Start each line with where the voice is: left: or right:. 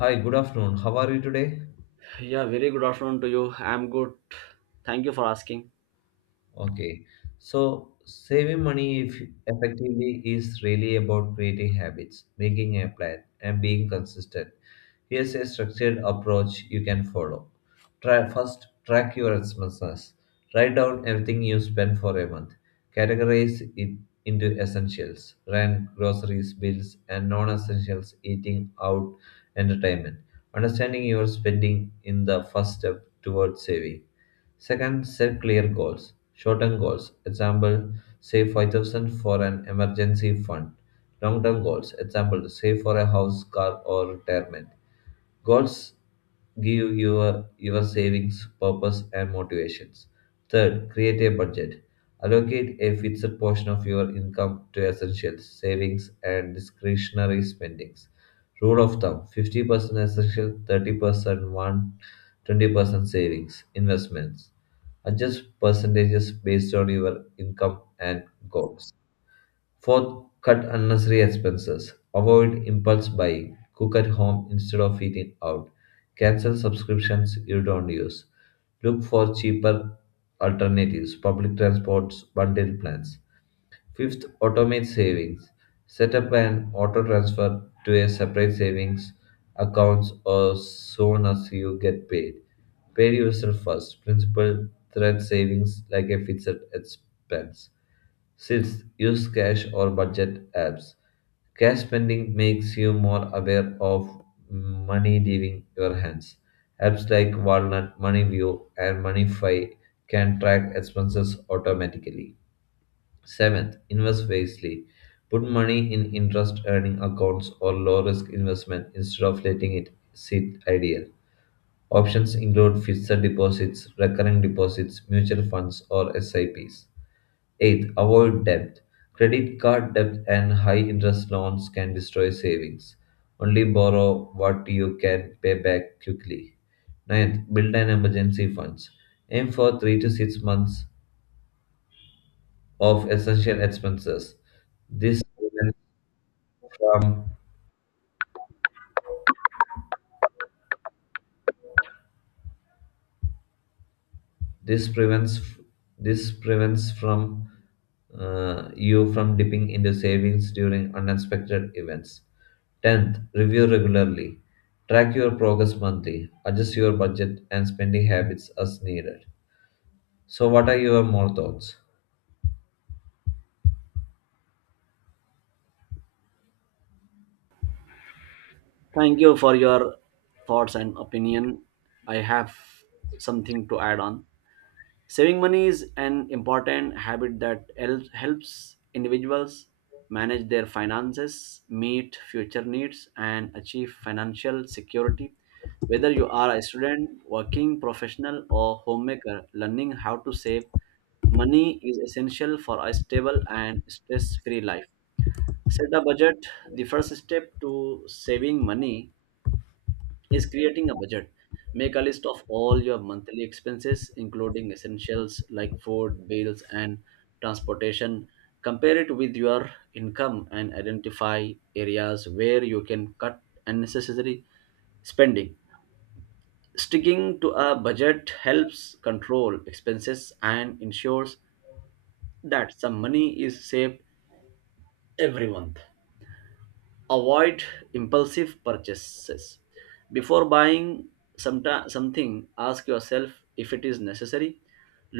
left: Hi, good afternoon. How are you today?
right: Yeah, very good afternoon to you. I'm good. Thank you for asking.
left: Okay. So, saving money effectively is really about creating habits, making a plan, and being consistent. Here's a structured approach you can follow. Try first track your expenses. Write down everything you spend for a month. Categorize it into essentials, rent, groceries, bills, and non-essentials, eating out, entertainment. Understanding your spending in the first step towards saving. Second, set clear goals. Short-term goals, example, save 5000 for an emergency fund. Long-term goals, example, save for a house, car or retirement. Goals give your savings purpose and motivations. Third, create a budget. Allocate a fixed portion of your income to essentials, savings, and discretionary spendings. Rule of thumb 50% essential, 30% want, 20% savings, investments. Adjust percentages based on your income and goals. Fourth, cut unnecessary expenses. Avoid impulse buying. Cook at home instead of eating out. Cancel subscriptions you don't use. Look for cheaper alternatives, public transports, bundle plans. Fifth, automate savings. Set up an auto transfer to a separate savings accounts as soon as you get paid. Pay yourself first. Principal threat savings like a fixed expense. Sixth, use cash or budget apps. Cash spending makes you more aware of money leaving your hands. Apps like Walnut, MoneyView, and MoneyFi can track expenses automatically. Seventh, invest wisely. Put money in interest earning accounts or low risk investment instead of letting it sit idle. Options include fixed deposits, recurring deposits, mutual funds, or SIPs. Eighth, avoid debt. Credit card debt and high interest loans can destroy savings. Only borrow what you can pay back quickly. Ninth, build an emergency funds. Aim for 3 to 6 months of essential expenses. This prevents from this prevents this prevents from You from dipping into savings during unexpected events. Tenth, review regularly. Track your progress monthly. Adjust your budget and spending habits as needed. So, what are your more thoughts?
right: Thank you for your thoughts and opinion. I have something to add on. Saving money is an important habit that helps individuals manage their finances, meet future needs, and achieve financial security. Whether you are a student, working professional, or homemaker, learning how to save money is essential for a stable and stress free life. Set a budget. The first step to saving money is creating a budget. Make a list of all your monthly expenses including essentials like food, bills, and transportation. Compare it with your income and identify areas where you can cut unnecessary spending. Sticking to a budget helps control expenses and ensures that some money is saved every month. Avoid impulsive purchases. Before buying something, ask yourself if it is necessary.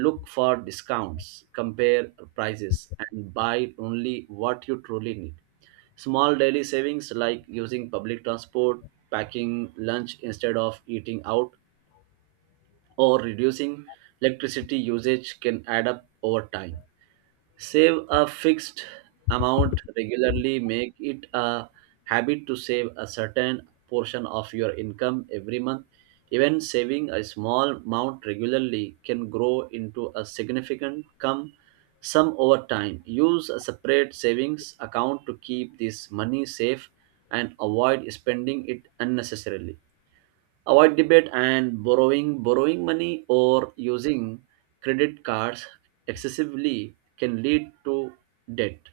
right: Look for discounts, compare prices, and buy only what you truly need. Small daily savings like using public transport, packing lunch instead of eating out, or reducing electricity usage can add up over time. Save a fixed amount regularly. Make it a habit to save a certain portion of your income every month. Even saving a small amount regularly can grow into a significant come sum over time. Use a separate savings account to keep this money safe and avoid spending it unnecessarily. Avoid debit and borrowing money or using credit cards excessively can lead to debt,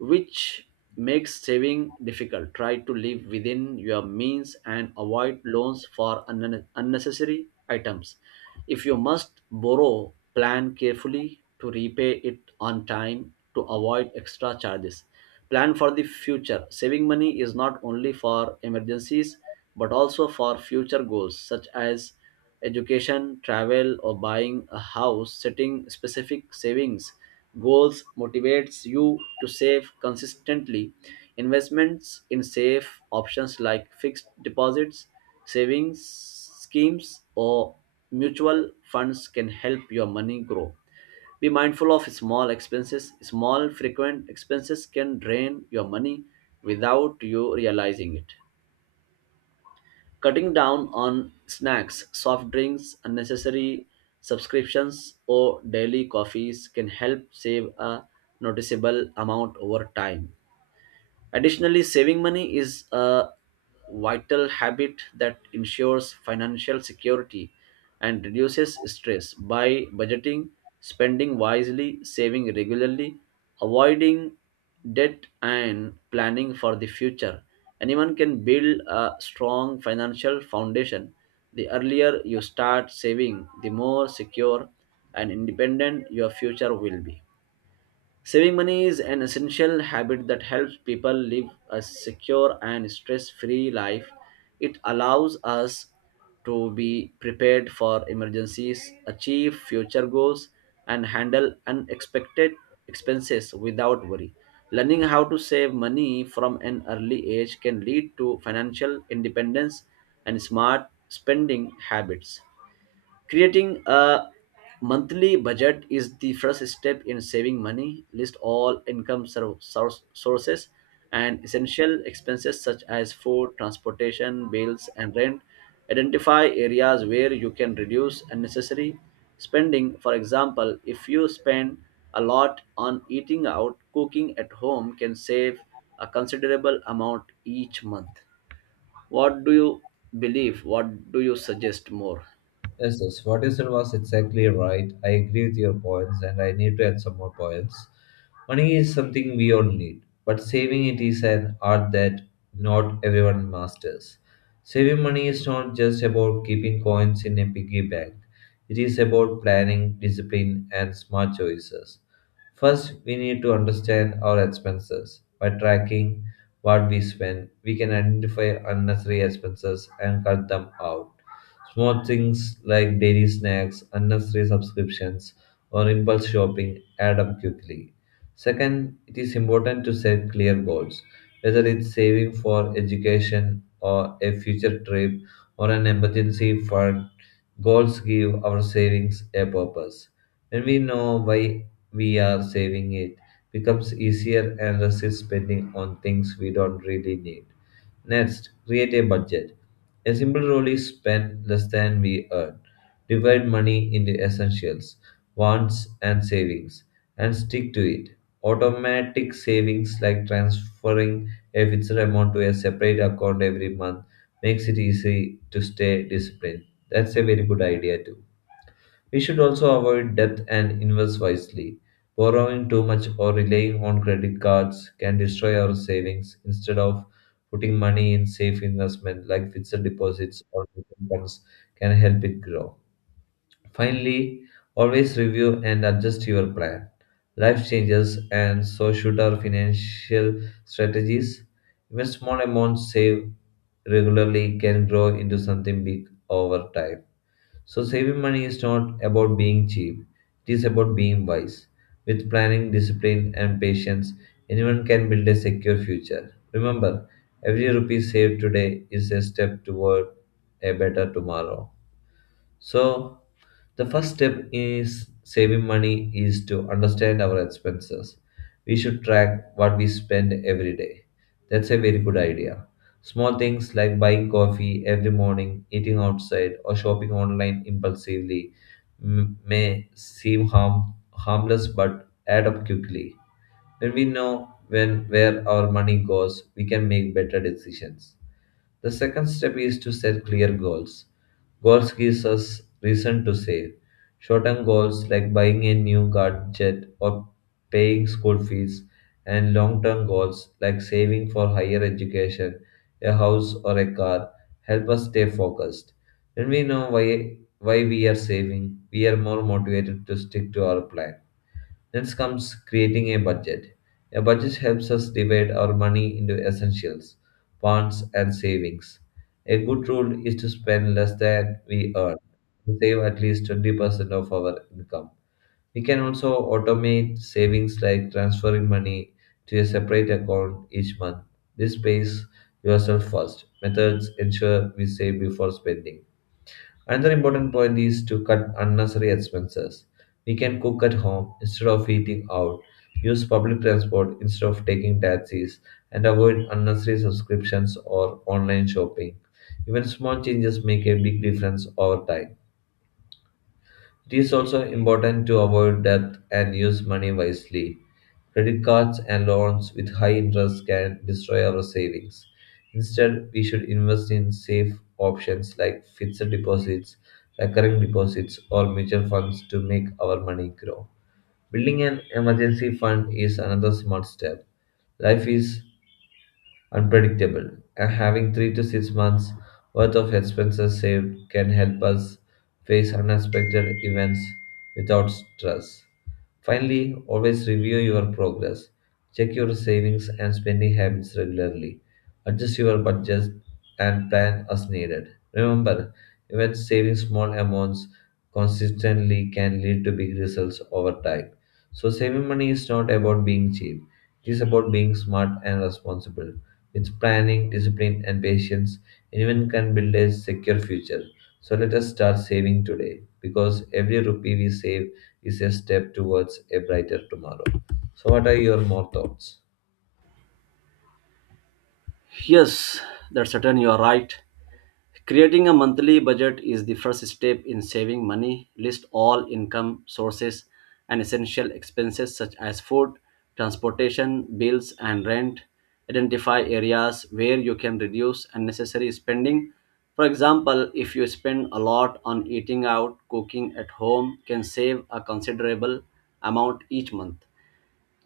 right: which makes saving difficult. Try to live within your means and avoid loans for unnecessary items. If you must borrow, plan carefully to repay it on time to avoid extra charges. Plan for the future. Saving money is not only for emergencies but also for future goals such as education, travel, or buying a house. Setting specific savings goals motivates you to save consistently. Investments in safe options like fixed deposits, savings schemes, or mutual funds can help your money grow. Be mindful of small expenses. Small frequent expenses can drain your money without you realizing it. Cutting down on snacks, soft drinks, unnecessary subscriptions, or daily coffees can help save a noticeable amount over time. Additionally, saving money is a vital habit that ensures financial security and reduces stress. By budgeting, spending wisely, saving regularly, avoiding debt, and planning for the future, anyone can build a strong financial foundation. The earlier you start saving, the more secure and independent your future will be. Saving money is an essential habit that helps people live a secure and stress free life. It allows us to be prepared for emergencies, achieve future goals, and handle unexpected expenses without worry. Learning how to save money from an early age can lead to financial independence and smart spending habits. Creating a monthly budget is the first step in saving money. List all income sources and essential expenses such as food, transportation, bills, and rent. Identify areas where you can reduce unnecessary spending. For example, if you spend a lot on eating out, cooking at home can save a considerable amount each month. What do you believe? What do you suggest more?
left: Yes. What you said was exactly right. I agree with your points, and I need to add some more points. Money is something we all need, but saving it is an art that not everyone masters. Saving money is not just about keeping coins in a piggy bank, it is about planning, discipline, and smart choices. First, we need to understand our expenses. By tracking what we spend, we can identify unnecessary expenses and cut them out. Small things like daily snacks, unnecessary subscriptions, or impulse shopping add up quickly. Second, it is important to set clear goals, whether it's saving for education or a future trip or an emergency fund. Goals give our savings a purpose. When we know why we are saving it, becomes easier and resist spending on things we don't really need. Next, create a budget. A simple rule is spend less than we earn. Divide money into essentials, wants, and savings, and stick to it. Automatic savings like transferring a fixed amount to a separate account every month makes it easy to stay disciplined. That's a very good idea too. We should also avoid debt and invest wisely. Borrowing too much or relying on credit cards can destroy our savings instead of putting money in safe investment like fixed deposits or mutual funds can help it grow. Finally, always review and adjust your plan. Life changes and so should our financial strategies. Even small amounts saved regularly can grow into something big over time. So, saving money is not about being cheap, it is about being wise. With planning, discipline, and patience, anyone can build a secure future. Remember, every rupee saved today is a step toward a better tomorrow. So, the first step is saving money is to understand our expenses. We should track what we spend every day. That's a very good idea. Small things like buying coffee every morning, eating outside, or shopping online impulsively may seem harmless but add up quickly. When we know when where our money goes, we can make better decisions. The second step is to set clear goals. Goals gives us reason to save. Short-term goals like buying a new gadget or paying school fees, and long-term goals like saving for higher education, a house or a car help us stay focused. When we know why we are saving, we are more motivated to stick to our plan. Next comes creating a budget. A budget helps us divide our money into essentials, wants, and savings. A good rule is to spend less than we earn and save at least 20% of our income. We can also automate savings like transferring money to a separate account each month. This pays yourself first. Methods ensure we save before spending. Another important point is to cut unnecessary expenses. We can cook at home instead of eating out, use public transport instead of taking taxis, and avoid unnecessary subscriptions or online shopping. Even small changes make a big difference over time. It is also important to avoid debt and use money wisely. Credit cards and loans with high interest can destroy our savings. Instead, we should invest in safe options like fixed deposits, recurring deposits, or mutual funds to make our money grow. Building an emergency fund is another smart step. Life is unpredictable. And having 3 to 6 months worth of expenses saved can help us face unexpected events without stress. Finally, always review your progress. Check your savings and spending habits regularly. Adjust your budget and plan as needed. Remember, even saving small amounts consistently can lead to big results over time. So, saving money is not about being cheap, it is about being smart and responsible. With planning, discipline, and patience, anyone can build a secure future. So let us start saving today because every rupee we save is a step towards a brighter tomorrow. So, what are your more thoughts?
right: Yes, that's certain you are right. Creating a monthly budget is the first step in saving money. List all income sources and essential expenses such as food, transportation, bills, and rent. Identify areas where you can reduce unnecessary spending. For example, if you spend a lot on eating out, cooking at home can save a considerable amount each month.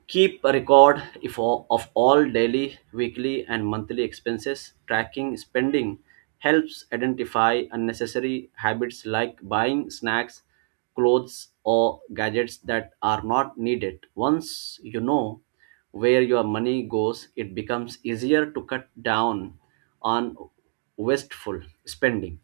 right: Keep a record if all, of all daily, weekly, and monthly expenses. Tracking spending helps identify unnecessary habits like buying snacks, clothes, or gadgets that are not needed. Once you know where your money goes, it becomes easier to cut down on wasteful spending.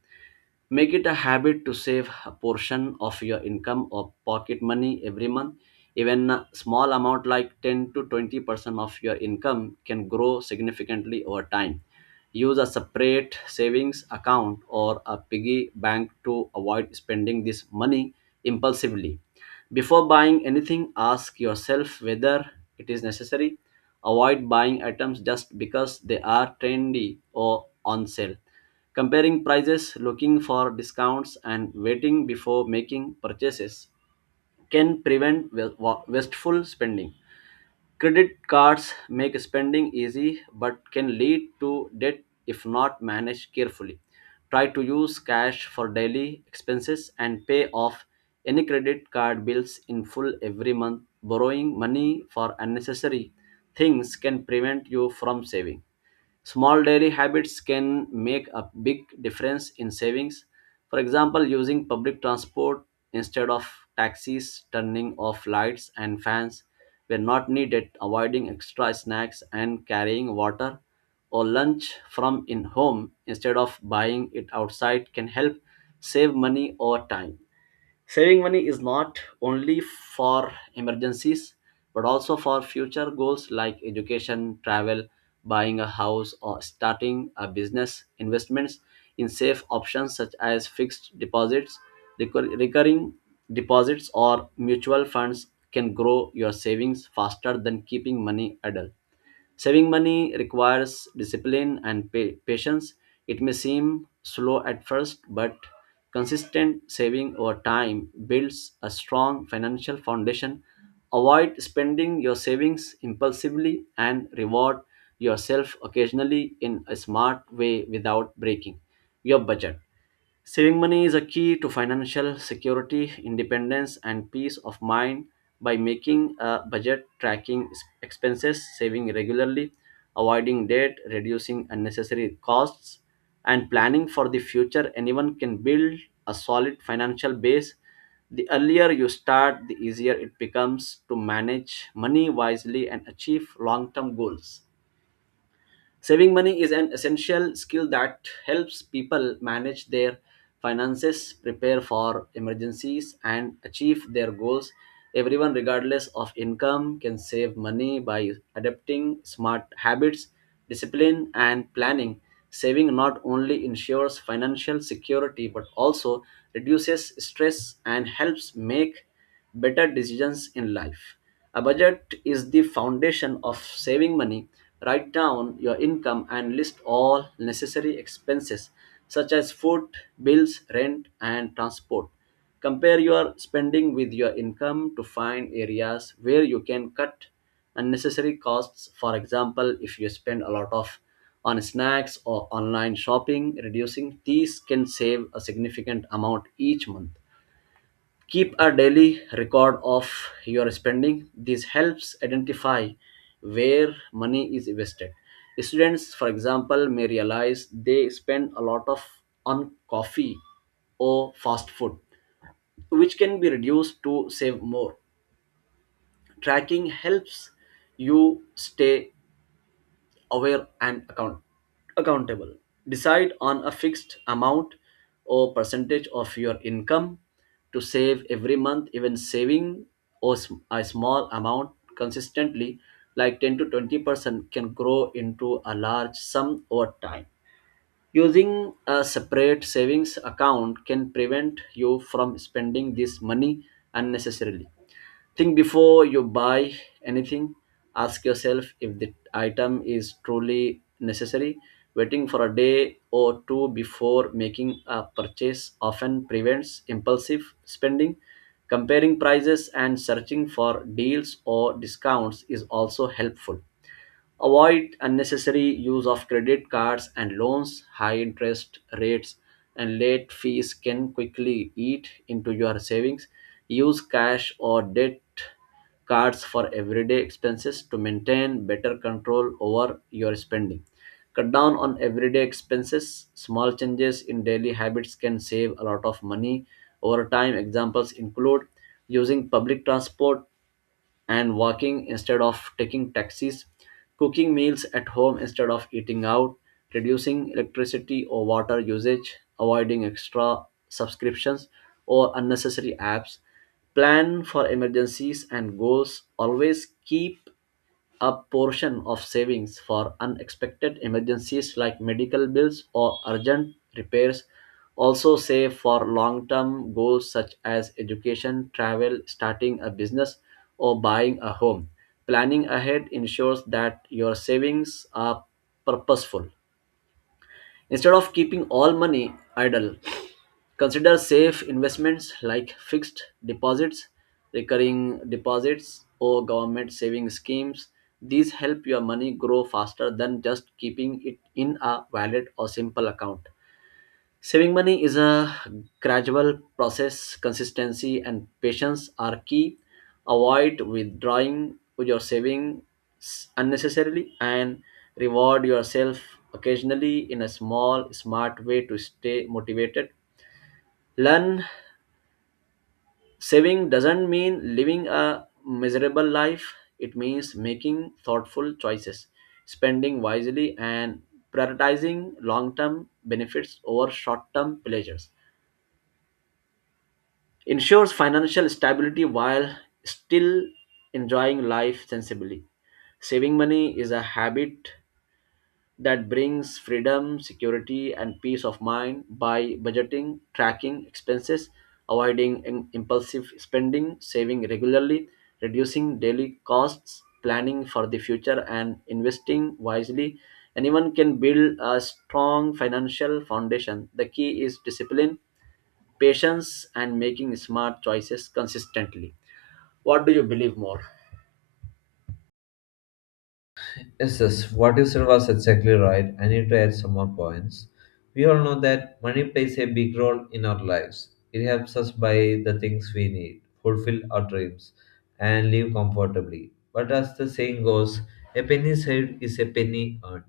right: Make it a habit to save a portion of your income or pocket money every month. Even a small amount like 10 to 20% of your income can grow significantly over time. Use a separate savings account or a piggy bank to avoid spending this money impulsively. Before buying anything, ask yourself whether it is necessary. Avoid buying items just because they are trendy or on sale. Comparing prices, looking for discounts, and waiting before making purchases can prevent wasteful spending. Credit cards make spending easy but can lead to debt if not managed carefully. Try to use cash for daily expenses and pay off any credit card bills in full every month. Borrowing money for unnecessary things can prevent you from saving. Small daily habits can make a big difference in savings. For example, using public transport instead of taxis, turning off lights and fans were not needed, avoiding extra snacks, and carrying water or lunch from in home instead of buying it outside can help save money over time. Saving money is not only for emergencies but also for future goals like education, travel, buying a house, or starting a business. Investments in safe options such as fixed deposits, recurring deposits, or mutual funds can grow your savings faster than keeping money idle. Saving money requires discipline and patience. It may seem slow at first, but consistent saving over time builds a strong financial foundation. Avoid spending your savings impulsively and reward yourself occasionally in a smart way without breaking your budget. Saving money is a key to financial security, independence, and peace of mind. By making a budget, tracking expenses, saving regularly, avoiding debt, reducing unnecessary costs, and planning for the future, anyone can build a solid financial base. The earlier you start, the easier it becomes to manage money wisely and achieve long term goals. Saving money is an essential skill that helps people manage their finances, prepare for emergencies, and achieve their goals. Everyone, regardless of income, can save money by adopting smart habits, discipline, and planning. Saving not only ensures financial security but also reduces stress and helps make better decisions in life. A budget is the foundation of saving money. Write down your income and list all necessary expenses such as food, bills, rent, and transport. Compare your spending with your income to find areas where you can cut unnecessary costs. For example, if you spend a lot of on snacks or online shopping, reducing these can save a significant amount each month. Keep a daily record of your spending. This helps identify where money is wasted. Students, for example, may realize they spend a lot of on coffee or fast food, which can be reduced to save more. Tracking helps you stay aware and accountable. Decide on a fixed amount or percentage of your income to save every month. Even saving or a small amount consistently, like 10 to 20%, can grow into a large sum over time. Using a separate savings account can prevent you from spending this money unnecessarily. Think before you buy anything. Ask yourself if the item is truly necessary. Waiting for a day or two before making a purchase often prevents impulsive spending. Comparing prices and searching for deals or discounts is also helpful. Avoid unnecessary use of credit cards and loans. High interest rates and late fees can quickly eat into your savings. Use cash or debt cards for everyday expenses to maintain better control over your spending. Cut down on everyday expenses. Small changes in daily habits can save a lot of money over time. Examples include using public transport and walking instead of taking taxis, cooking meals at home instead of eating out, reducing electricity or water usage, avoiding extra subscriptions or unnecessary apps. Plan for emergencies and goals. Always keep a portion of savings for unexpected emergencies like medical bills or urgent repairs. Also save for long-term goals such as education, travel, starting a business, or buying a home. Planning ahead ensures that your savings are purposeful. Instead of keeping all money idle, consider safe investments like fixed deposits, recurring deposits, or government saving schemes. These help your money grow faster than just keeping it in a wallet or simple account. Saving money is a gradual process. Consistency and patience are key. Avoid withdrawing your savings unnecessarily and reward yourself occasionally in a small, smart way to stay motivated. Learn, saving doesn't mean living a miserable life, it means making thoughtful choices, spending wisely, and prioritizing long term benefits over short term pleasures. Ensures financial stability while still enjoying life sensibly. Saving money is a habit that brings freedom, security, and peace of mind. By budgeting, tracking expenses, avoiding impulsive spending, saving regularly, reducing daily costs, planning for the future, and investing wisely, anyone can build a strong financial foundation. The key is discipline, patience, and making smart choices consistently. What do you believe more?
left: Yes, what you said was exactly right. I need to add some more points. We all know that money plays a big role in our lives. It helps us buy the things we need, fulfill our dreams, and live comfortably. But as the saying goes, a penny saved is a penny earned.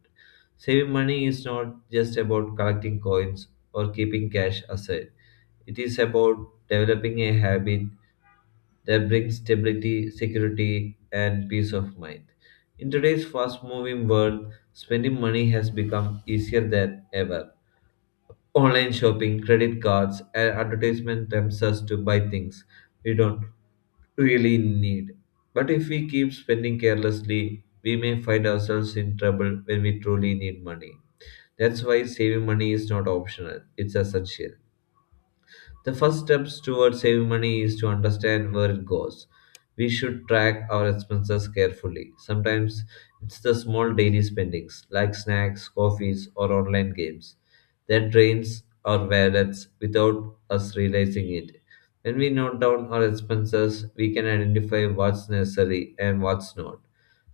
left: Saving money is not just about collecting coins or keeping cash aside, it is about developing a habit that brings stability, security, and peace of mind. In today's fast moving world, spending money has become easier than ever. Online shopping, credit cards, and advertisement tempts us to buy things we don't really need. But if we keep spending carelessly, we may find ourselves in trouble when we truly need money. That's why saving money is not optional, it's essential. The first steps towards saving money is to understand where it goes. We should track our expenses carefully. Sometimes it's the small daily spendings, like snacks, coffees, or online games, that drains our wallets without us realizing it. When we note down our expenses, we can identify what's necessary and what's not.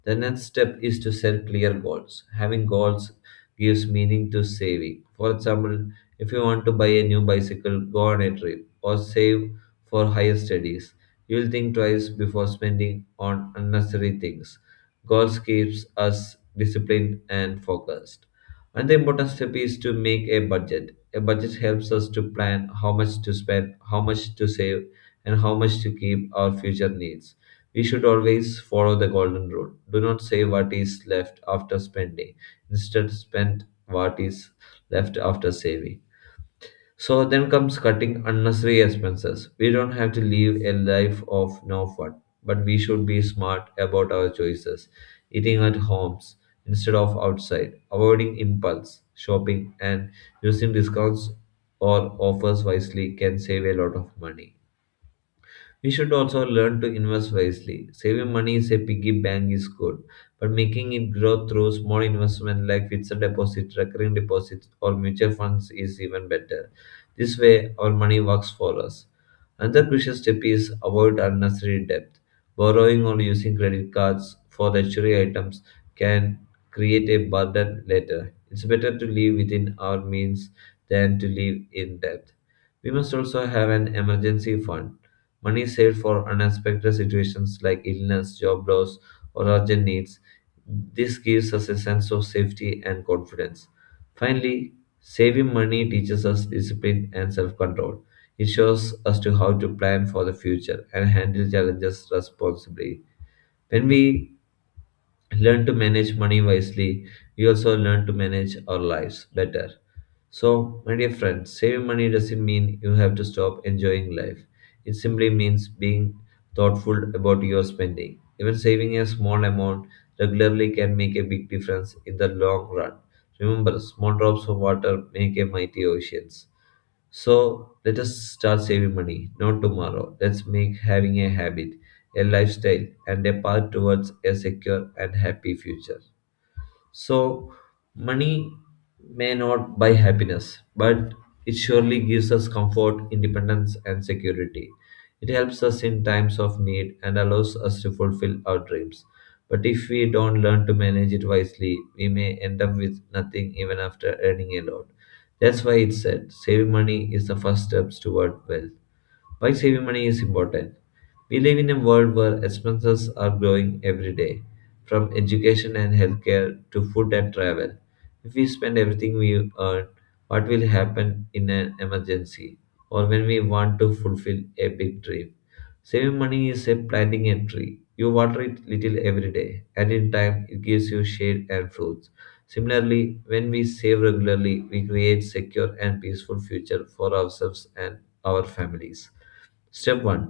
left: The next step is to set clear goals. Having goals gives meaning to saving. For example, if you want to buy a new bicycle, go on a trip, or save for higher studies, you'll think twice before spending on unnecessary things. Goals keeps us disciplined and focused. Another important step is to make a budget. A budget helps us to plan how much to spend, how much to save, and how much to keep our future needs. We should always follow the golden rule. Do not save what is left after spending. Instead, spend what is left after saving. So then comes cutting unnecessary expenses. We don't have to live a life of no fun, but we should be smart about our choices. Eating at homes instead of outside, avoiding impulse shopping, and using discounts or offers wisely can save a lot of money. We should also learn to invest wisely. Saving money is a piggy bank is good, but making it grow through small investment like fixed deposits, recurring deposits, or mutual funds is even better. This way, our money works for us. Another crucial step is avoid unnecessary debt. Borrowing or using credit cards for luxury items can create a burden later. It's better to live within our means than to live in debt. We must also have an emergency fund. Money saved for unexpected situations like illness, job loss, or urgent needs. This gives us a sense of safety and confidence. Finally, saving money teaches us discipline and self control. It shows us to how to plan for the future and handle challenges responsibly. When we learn to manage money wisely, we also learn to manage our lives better. So, my dear friends, saving money doesn't mean you have to stop enjoying life. It simply means being thoughtful about your spending. Even saving a small amount regularly can make a big difference in the long run. Remember, small drops of water make a mighty oceans. So let us start saving money, not tomorrow. Let's make having a habit, a lifestyle, and a path towards a secure and happy future. So, money may not buy happiness, but it surely gives us comfort, independence, and security. It helps us in times of need and allows us to fulfill our dreams. But if we don't learn to manage it wisely, we may end up with nothing even after earning a lot. That's why it's said saving money is the first steps toward wealth. Why saving money is important? We live in a world where expenses are growing every day, from education and healthcare to food and travel. If we spend everything we earn, what will happen in an emergency or when we want to fulfill a big dream? Saving money is a planting a tree. You water it little every day, and in time it gives you shade and fruits. Similarly, when we save regularly, we create secure and peaceful future for ourselves and our families. Step 1: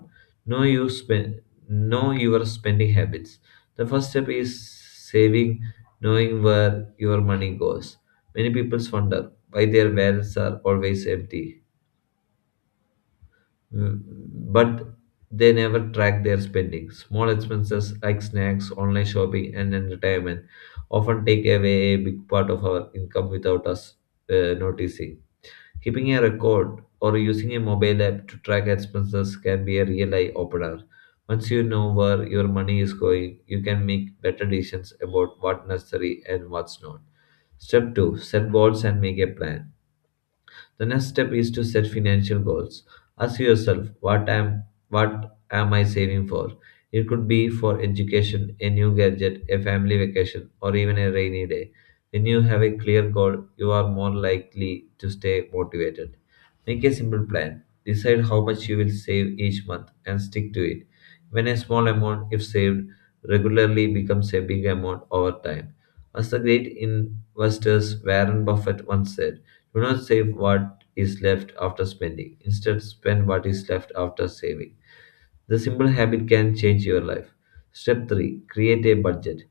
left: Know, you spend, know your spending habits. The first step is saving, knowing where your money goes. Many people wonder why their wallets are always empty, Mm, but they never track their spending. Small expenses like snacks, online shopping, and entertainment often take away a big part of our income without us noticing. Keeping a record or using a mobile app to track expenses can be a real eye opener. Once you know where your money is going, you can make better decisions about what's necessary and what's not. Step 2: Set goals and make a plan. The next step is to set financial goals. Ask yourself, what am I saving for? It could be for education, a new gadget, a family vacation, or even a rainy day. When you have a clear goal, you are more likely to stay motivated. Make a simple plan. Decide how much you will save each month and stick to it. When a small amount, if saved, regularly becomes a big amount over time. As the great investors Warren Buffett once said, do not save what is left after spending. Instead, spend what is left after saving. The simple habit can change your life. Step 3: Create a budget.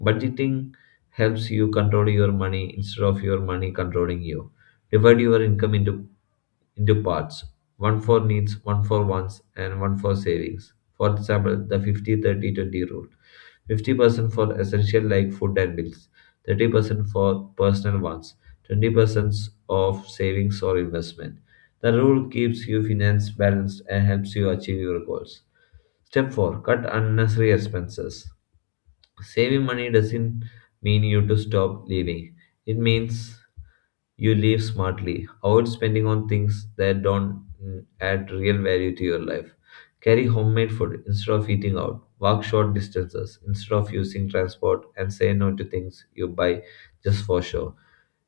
left: Budgeting helps you control your money instead of your money controlling you. Divide your income into parts: one for needs, one for wants, and one for savings. For example, the 50 30 20 rule: 50% for essential like food and bills, 30% for personal wants, 20% of savings or investment. The rule keeps your finance balanced and helps you achieve your goals. Step 4: Cut unnecessary expenses. Saving money doesn't mean you to stop living. It means you live smartly. Avoid spending on things that don't add real value to your life. Carry homemade food instead of eating out. Walk short distances instead of using transport and say no to things you buy just for show.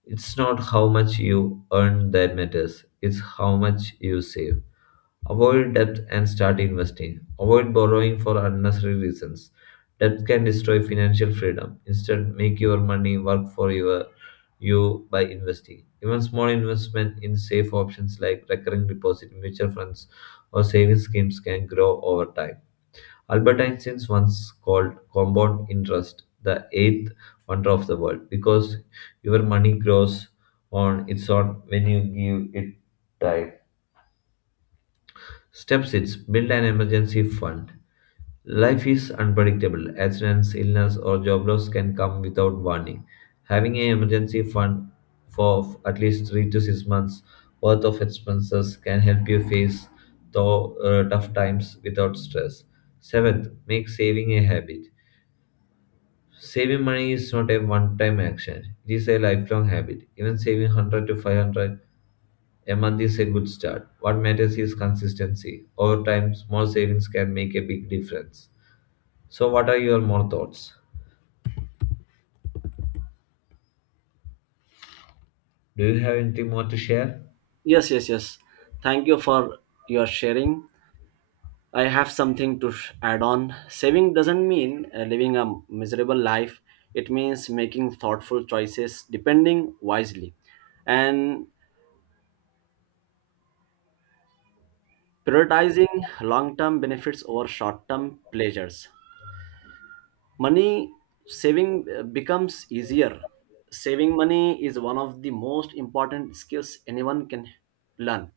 left: It's not how much you earn that matters, it's how much you save. Avoid debt and start investing. Avoid borrowing for unnecessary reasons. Debt can destroy financial freedom. Instead, make your money work for you by investing. Even small investment in safe options like recurring deposit, mutual funds, or savings schemes can grow over time. Albert Einstein once called compound interest the eighth wonder of the world because your money grows on its own when you give it time. Step 6: Build an emergency fund. Life is unpredictable. Accidents, illness, or job loss can come without warning. Having an emergency fund for at least 3 to 6 months worth of expenses can help you face tough times without stress. Seventh, make saving a habit. Saving money is not a one time action, it is a lifelong habit. Even saving 100 to 500 a month is a good start. What matters is consistency. Over time, small savings can make a big difference. So, what are your more thoughts? Do you have anything more to share?
right: Yes, yes, yes. Thank you for your sharing. I have something to add on. Saving doesn't mean living a miserable life, it means making thoughtful choices, depending wisely, and prioritizing long term benefits over short term pleasures. Money saving becomes easier. Saving money is one of the most important skills anyone can learn.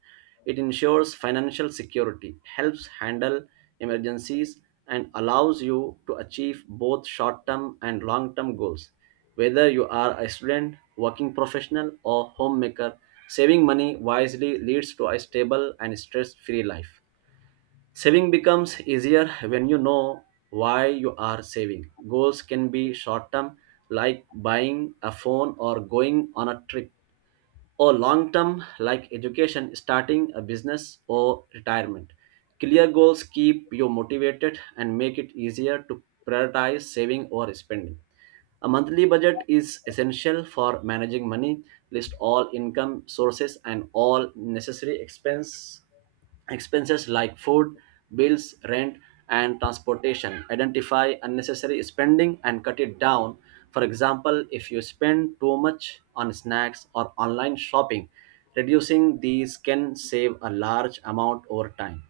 right: It ensures financial security, helps handle emergencies, and allows you to achieve both short-term and long-term goals. Whether you are a student, working professional, or homemaker, saving money wisely leads to a stable and stress-free life. Saving becomes easier when you know why you are saving. Goals can be short term, like buying a phone or going on a trip, or long term, like education, starting a business, or retirement. Clear goals keep you motivated and make it easier to prioritize saving or spending. A monthly budget is essential for managing money. List all income sources and all necessary expense, expenses like food, bills, rent, and transportation. Identify unnecessary spending and cut it down. For example, if you spend too much on snacks or online shopping, reducing these can save a large amount over time.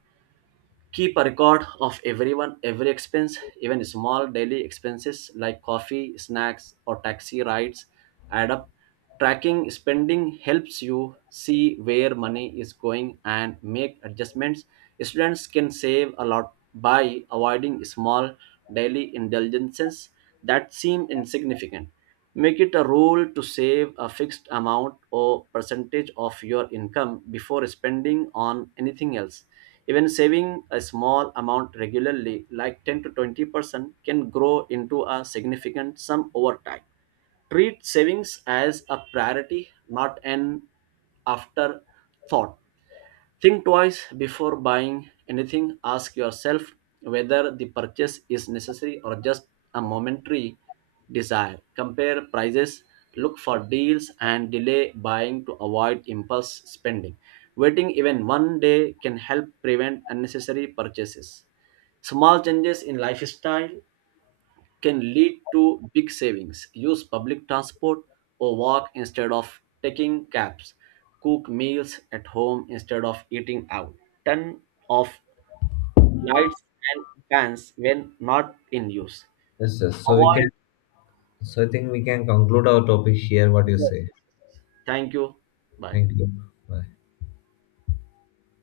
right: Keep a record of every expense. Even small daily expenses like coffee, snacks, or taxi rides add up. Tracking spending helps you see where money is going and make adjustments. Students can save a lot by avoiding small daily indulgences that seem insignificant. Make it a rule to save a fixed amount or percentage of your income before spending on anything else. Even saving a small amount regularly, like 10 to 20%, can grow into a significant sum over time. Treat savings as a priority, not an afterthought. Think twice before buying anything. Ask yourself whether the purchase is necessary or just a momentary desire. Compare prices, look for deals, and delay buying to avoid impulse spending. Waiting even one day can help prevent unnecessary purchases. Small changes in lifestyle can lead to big savings. Use public transport or walk instead of taking cabs. Cook meals at home instead of eating out. Turn off lights and fans when not in use.
left: Yes, sir. So we can.
right: Avoid.
left: So I think we can conclude our topic here. What do you
right: Yes,
left: say?
right: yes, yes. Thank you. Bye.
left: Thank you. Bye.